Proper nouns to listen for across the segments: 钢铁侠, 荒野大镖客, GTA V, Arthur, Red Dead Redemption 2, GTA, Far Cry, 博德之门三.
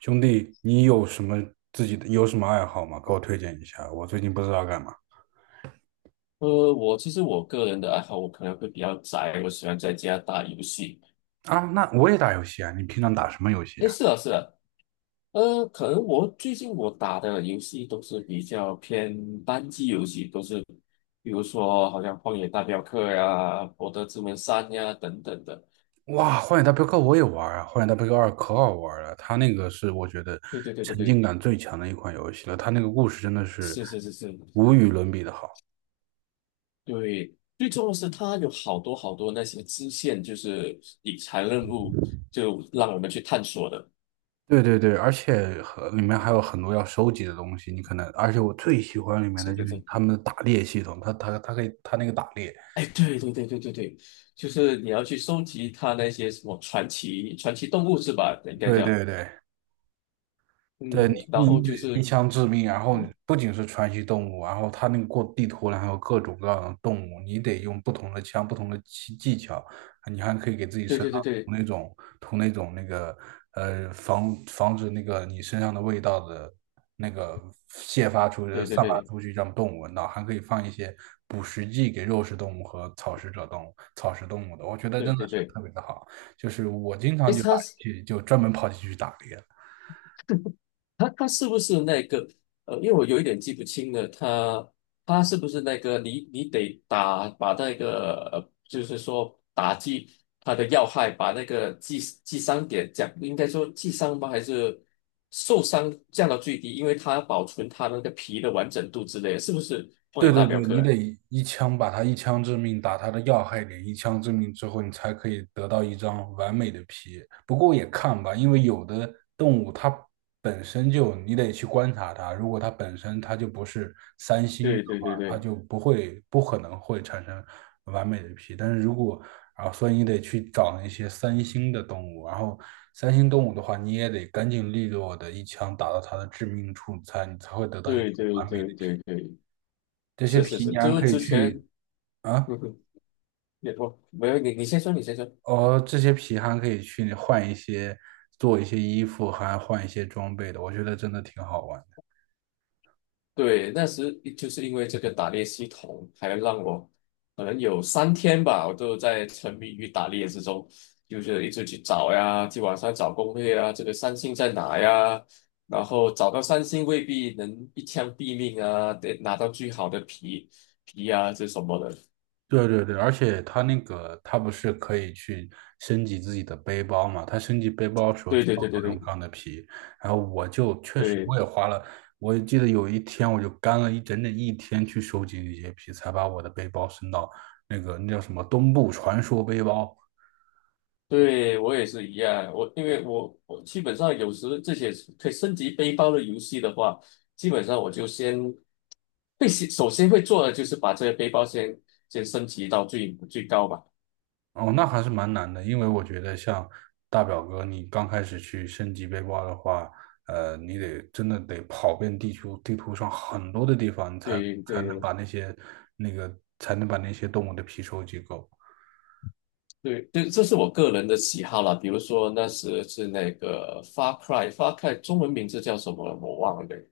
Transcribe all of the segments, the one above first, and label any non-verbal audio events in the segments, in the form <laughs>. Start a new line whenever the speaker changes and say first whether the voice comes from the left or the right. right: 兄弟，你有什么自己的有什么爱好吗？给我推荐一下，我最近不知道干嘛
left: 其实我个人的爱好，我可能会比较宅，我喜欢在家打游戏。
right: 啊。那我也打游戏啊，你平常打什么游戏
left: 诶，
right: 啊？
left: 是啊，是啊，可能我最近打的游戏都是比较偏单机游戏，比如说好像《荒野大镖客》呀、《博德之门三》呀等等的。
right: 哇，《荒野大镖客》我也玩啊，《荒野大镖客二》可好玩了，它那个是我觉得
left: 对对对对
right: 沉浸
left: 对，
right: 感最强的一款游戏了，它那个故事真的是
left: 是是是是，
right: 无与伦比的好。
left: 对，最重要是它有好多好多那些支线，就是理财任务，就让我们去探索的。
right: 对对对，而且和里面还有很多要收集的东西，你可能，而且我最喜欢里面的
left: 是
right: 就
left: 的，
right: 是
left: 是的
right: 他们的打猎系统，它可以它那个打猎，
left: 哎，对对对对对对，就是你要去收集它那些什么传奇动物是吧？应该
right: 对
left: 叫
right: 对对，对
left: 嗯，然
right: 你，
left: 后
right: 你
left: 就
right: 一
left: 是
right: 枪致命，然后
left: 嗯，
right: 不仅是传奇动物，然后它那个过地图然后有各种各样的动物，你得用不同的枪、不同的技巧，你还可以给自己
left: 对
right: 身
left: 对
right: 上
left: 对
right: 涂
left: 对
right: 那种涂那种防止你身上的味道的那个泄发出去、
left: 对对
right: 散发
left: 对
right: 出去，让动物闻到，还可以放一些捕食剂给肉食动物和草食动物的，我觉得真
left: 对
right: 的
left: 对
right: 是
left: 对对，
right: 特别的好，就是我经
left: 哎，
right: 常就
left: 它
right: 打游戏就专门跑进去打猎。
left: 他他是不是那个因为我有一点记不清了，他是不是那个你得打把那个就是说打击他的要害，把那个击伤点降，应该说击伤吗？还是受伤降到最低，因为它保存他那个皮的完整度之类的是不是荒
right: 对
left: 野大
right: 对
left: 镖
right: 对，
left: 客
right: 你
left: 啊？
right: 得一枪致命，打它的要害点，一枪致命之后，你才可以得到一张完美的皮。不过也看吧，因为有的动物它本身就，你得去观察它，如果它本身就不是三星的
left: 对对
right: 话，
left: 对
right: 它
left: 对
right: 就不可能会产生完美的皮。但是如果啊，所以你得去找那些三星的动物，然后三星动物的话，你也得干净利落的一枪打到它的致命处你才会得到一张
left: 对对
right: 完美的
left: 对对
right: 皮。
left: 对，
right: 这些
left: 是是
right: 皮
left: 是，
right: 你还
left: 就是
right: 可以
left: 之前，
right: 去啊，
left: 嗯哼，也不没有你先说，你先说。
right: 哦，这些皮还可以去换一些，做一些衣服，还换一些装备的，我觉得真的挺好玩的。
left: 对，那时就是因为这个打猎系统，还让我可能有3天吧，我都在沉迷于打猎之中，就是一直去找呀，去网上找攻略啊，这个三星在哪呀？然后找到三星未必能一枪毙命啊，得拿到最好的皮啊，这什么的。
right: 对对对，而且它那个它不是可以去升级自己的背包嘛？它升级背包的时候
left: 对
right: 就
left: 对
right: 要
left: 对对
right: 各种
left: 对
right: 各样的皮，然后我就确实
left: 对
right: 我也花了，我记得有一天我就干了整一天去收集那些皮，才把我的背包升到那个那叫什么东部传说背包。
left: 对，我也是一样，我因为我基本上有时这些可以升级背包的游戏的话，基本上我就先。首先会做的就是把这个背包先升级到最高吧。
right: 哦，那还是蛮难的，因为我觉得像大表哥，你刚开始去升级背包的话，你得真的得跑遍地球地图上很多的地方，你才
left: 对
right: 才能
left: 对
right: 把那些那个才能把那些动物的皮收集够。
left: 对对，这是我个人的喜好啦。比如说那时是那个 Far Cry，Far Cry 中文名字叫什么我忘了。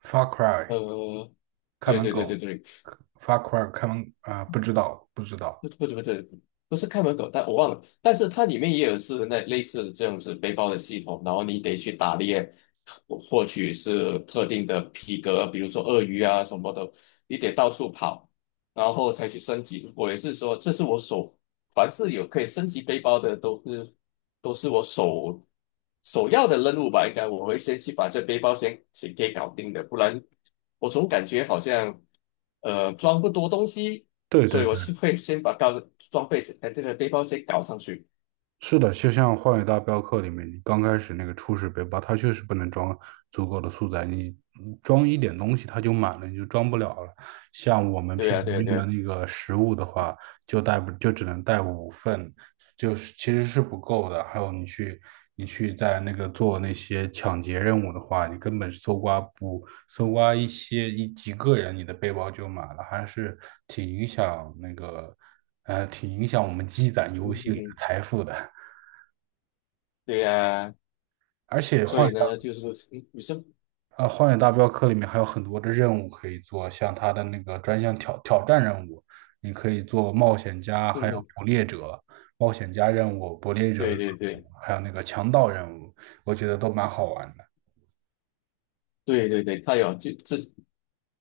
right: Far Cry
left: 呃，
right: 看
left: 对
right: 门
left: 对对
right: 狗
left: 对对，
right: ，Far Cry 看门啊、不知道不知道，
left: 不不不对，不是看门狗，但我忘了。但是它里面也有是那类似这样子背包的系统，然后你得去打猎，获取是特定的皮革，比如说鳄鱼啊什么的，你得到处跑，然后才去升级。我也是说，这是我手，凡是有可以升级背包的，都是我首要的任务吧。应该我会先去把这背包先给搞定的，不然我总感觉好像装不多东西。
right: 对
left: 所
right: 对
left: 以
right: 对，
left: 我是会先把高装备先，哎，这个背包先搞上去。
right: 是的，就像《荒野大镖客》里面，你刚开始那个初始背包，它确实不能装足够的素材，你装一点东西它就满了，你就装不了了。像我们
left: 对
right: 平
left: 呀、
right: 常
left: 对呀、对
right: 用的
left: 呀、
right: 那个食物的话，就带不就只能带五份，就是其实是不够的。还有你去在那个做那些抢劫任务的话，你根本搜刮不搜刮一些一几个人，你的背包就满了，还是挺影响那个挺影响我们积攒游
left: 嗯
right: 戏
left: 嗯
right: 里的
left: 嗯，
right: 财富的。
left: 对呀、
right: 而且
left: 所以呢，就是女生，
right: 《荒野大镖客》里面还有很多的任务可以做，像它的那个专项挑战任务，你可以做冒险家，还
left: 嗯
right: 有
left: 哼，
right: 捕猎者、冒险家任务、捕猎者，
left: 对对对
right: 还有那个强盗任务，我觉得都蛮好玩的。
left: 对对对，他有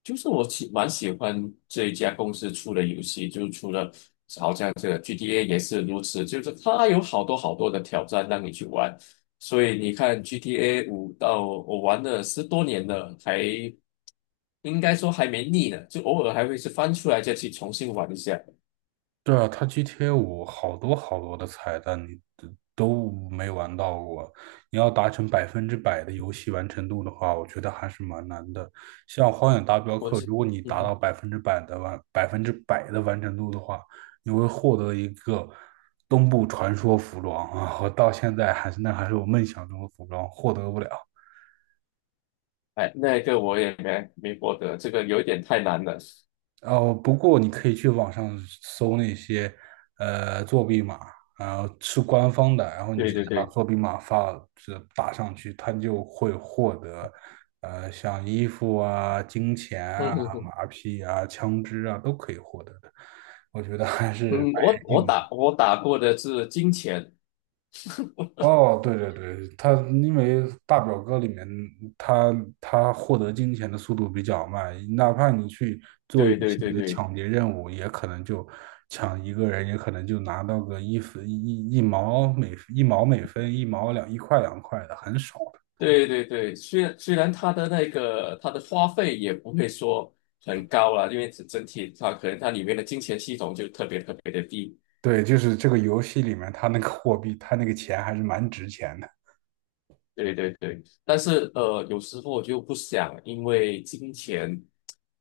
left: 就是我蛮喜欢这一家公司出的游戏，就是除了好像这个 GTA 也是如此，就是它有好多好多的挑战让你去玩。所以你看 GTA 5到我玩了10多年了，应该说还没腻呢，就偶尔还会是翻出来再去重新玩一下。
right: 对啊，它 GTA 五好多好多的彩蛋你都没玩到过。你要达成百分之百的游戏完成度的话，我觉得还是蛮难的。像《荒野大镖
left: 我
right: 客》，
left: 记，
right: 如果你
left: 嗯
right: 达
left: 哼，
right: 到百分之百的完成度的话，你会获得一个东部传说服装啊！我到现在还是我梦想中的服装，获得不了。
left: 哎，那个我也没获得，这个有一点太难了。
right: 哦，不过你可以去网上搜那些作弊码，然后是官方的，然后你
left: 对
right: 直接
left: 对
right: 把
left: 对，
right: 作弊码打上去，它就会获得像衣服啊、金钱
left: 嗯
right: 啊、
left: 嗯嗯，
right: 马匹啊、枪支啊都可以获得的。我觉得还是
left: 嗯
right: 蛮
left: 我
right: 人
left: 我
right: 性的。
left: 打我打过的是金钱，
right: 哦，对对对，他因为大表哥里面他他获得金钱的速度比较慢，哪怕你去做一
left: 对对
right: 系
left: 对
right: 列
left: 对
right: 抢劫任务，也可能就抢一个人，也可能就拿到个一分一毛每分一毛两一块两块的，很少的。
left: 对对对，虽然它的那个它的花费也不会说很高啦，因为整体它可能它里面的金钱系统就特别特别的低，
right: 对，就是这个游戏里面，他那个货币，他那个钱还是蛮值钱的。
left: 对对对，但是有时候我就不想因为金钱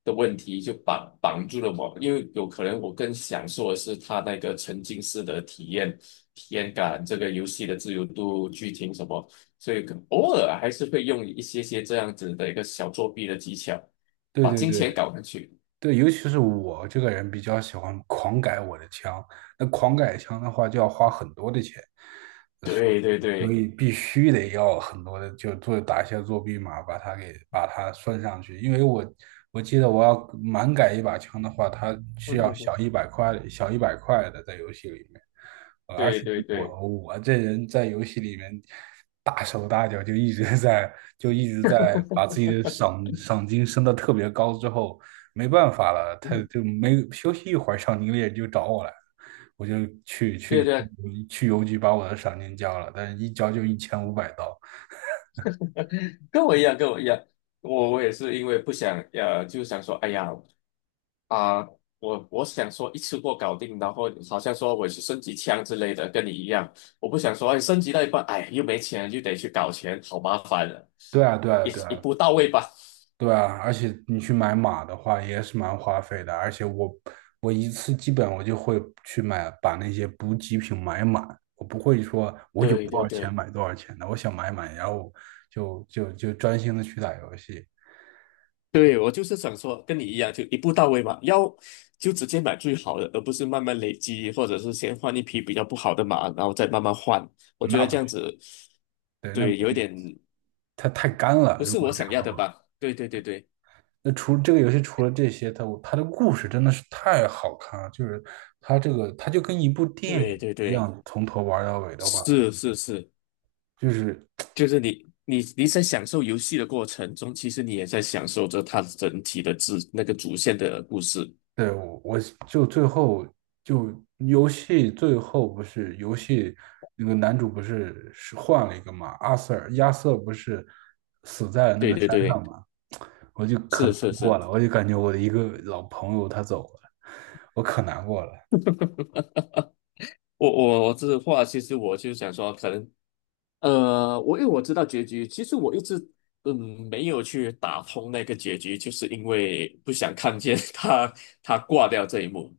left: 的问题就绑住了我，因为有可能我更享受的是它那个沉浸式的体验、体验感，这个游戏的自由度、剧情什么，所以可偶尔还是会用一些这样子的一个小作弊的技巧，
right: 对
left: 把
right: 对
left: 金钱
right: 对
left: 搞上去。
right: 对，尤其是我这个人比较喜欢狂改我的枪，那狂改枪的话就要花很多的钱。
left: 对对
right: 所
left: 对，
right: 以必须得要很多的，就打一些作弊码，把它算上去。因为我记得我要满改一把枪的话，它
left: 嗯
right: 需要
left: 嗯嗯，
right: 小一百块，小一百块的在游戏里面。而
left: 对
right: 且
left: 对
right: 我
left: 对，
right: 我这人在游戏里面大手大脚，就一直在把自己的赏金升的特别高之后，没办法了，他
left: 嗯
right: 就没休息一会儿，赏金猎人就找我来。我就去
left: 对
right: 去
left: 对，
right: 去邮局把我的赏金交了，但是一交就一千五百刀。
left: 跟我一样，跟我一样。我也是因为不想，就想说，哎呀，啊、我想说一次过搞定，然后好像说我去升级枪之类的，跟你一样，我不想说哎升级到一半，哎又没钱，又得去搞钱，好麻烦的，
right: 对啊，对啊，
left: 一
right: 对
left: 一
right: 啊，
left: 步到位吧。
right: 对啊，而且你去买马的话也是蛮花费的，而且我一次基本我就会去买把那些补给品买满，我不会说我有
left: 对
right: 多
left: 对
right: 少钱
left: 对
right: 买多少钱的，我想买满，然后就专心的去打游戏，
left: 对，我就是想说跟你一样，就一步到位嘛，要就直接买最好的，而不是慢慢累积，或者是先换一匹比较不好的马，然后再慢慢换。我觉
right: 那
left: 得
right: 不
left: 这样
right: 是
left: 子，
right: 对，那没
left: 对，有一
right: 意义
left: 点
right: 它太干了，
left: 不
right: 如
left: 是
right: 果
left: 我
right: 这
left: 想
right: 样
left: 要
right: 的
left: 的
right: 话。
left: 吧？对对对对
right: 那这个游戏除了这些，它的故事真的是太好看了，就是它这个就跟一部电影
left: 对对
right: 一
left: 对，
right: 样，从头玩到尾的话，
left: 是是是。
right: 就是
left: 就是你在享受游戏的过程中，其实你也在享受着它整体的主那个主线的故事。
right: 对我就最后就游戏最后不是游戏那个男主不是换了一个嘛，阿瑟尔亚瑟不是死在那
left: 对
right: 个山
left: 对对，
right: 上嘛，我就可
left: 是
right: 难
left: 是
right: 过
left: 是，
right: 了，我就感觉我的一个老朋友他走了，我可难过了。
left: 我这话其实我就想说，可能我因为我知道结局，其实我一直没有去打通那个结局，就是因为不想看见 <laughs> 他挂掉这一幕。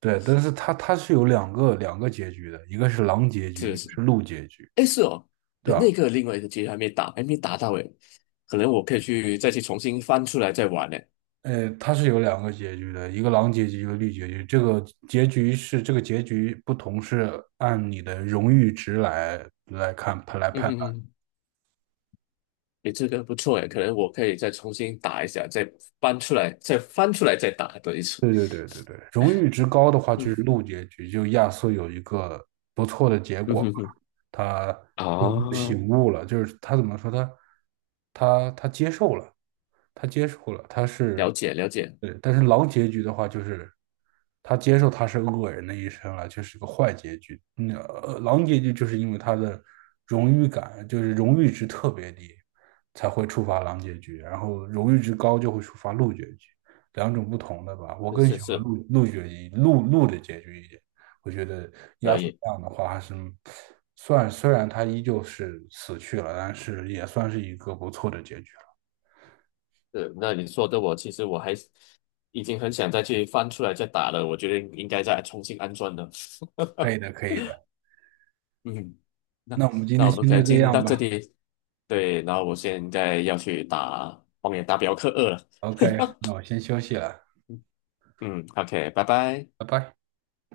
right: 对，但是它是有两个结局的，一个是狼结局，一
left: 是
right: 个
left: 是，
right: 是鹿结局，
left: 哎是哦，
right: 对
left: 哎那
right: 吧？
left: 个另外一个结局还没打，还没打到哎，可能我可以再去重新翻出来再玩呢。
right: 它是有两个结局的，一个狼结局，一个绿结局。这个结局不同，是按你的荣誉值来看来
left: 嗯
right: 判。
left: 哼哼。诶，这个不错诶，可能我可以再重新打一下，再搬出来，再翻出来再打多一次。
right: 对对对对对，荣誉值高的话就是
left: 嗯
right: 路结局，就亚瑟有一个不错的结
left: 嗯
right: 果吧，
left: 哼哼，
right: 他最后
left: 啊，
right: 醒悟了，就是他怎么说他接受了，他接受了，他
left: 了
right: 是
left: 解了解，
right: 对，但是狼结局的话就是他接受他是恶人的一生了，就是个坏结局。嗯，狼结局就是因为他的荣誉感，就是荣誉值特别低，才会触发狼结局，然后荣誉值高就会触发鹿结局。两种不同的吧。我
left: 是
right: 更
left: 是
right: 喜欢
left: 是，
right: 鹿的结局一点。我觉得亚
left: 可
right: 瑟
left: 以。
right: 这样的话还是算，虽然他依旧是死去了，但是也算是一个不错的结局了。
left: 是，那你说的其实我还已经很想再去翻出来再打了，我觉得应该再重新安装的。<laughs>
right: 可以的，可以的。
left: 嗯，那
right: 那我们今
left: 那
right: 天
left: 我们
right: 先
left: 可
right: 就
left: 能
right: 这
left: 今天
right: 样
left: 到
right: 吧。
left: 这里。对，然后我现在要去打《荒野大镖客二》了。
right: OK，那我先休息了，
left: 嗯，OK，拜拜。
right: 拜拜。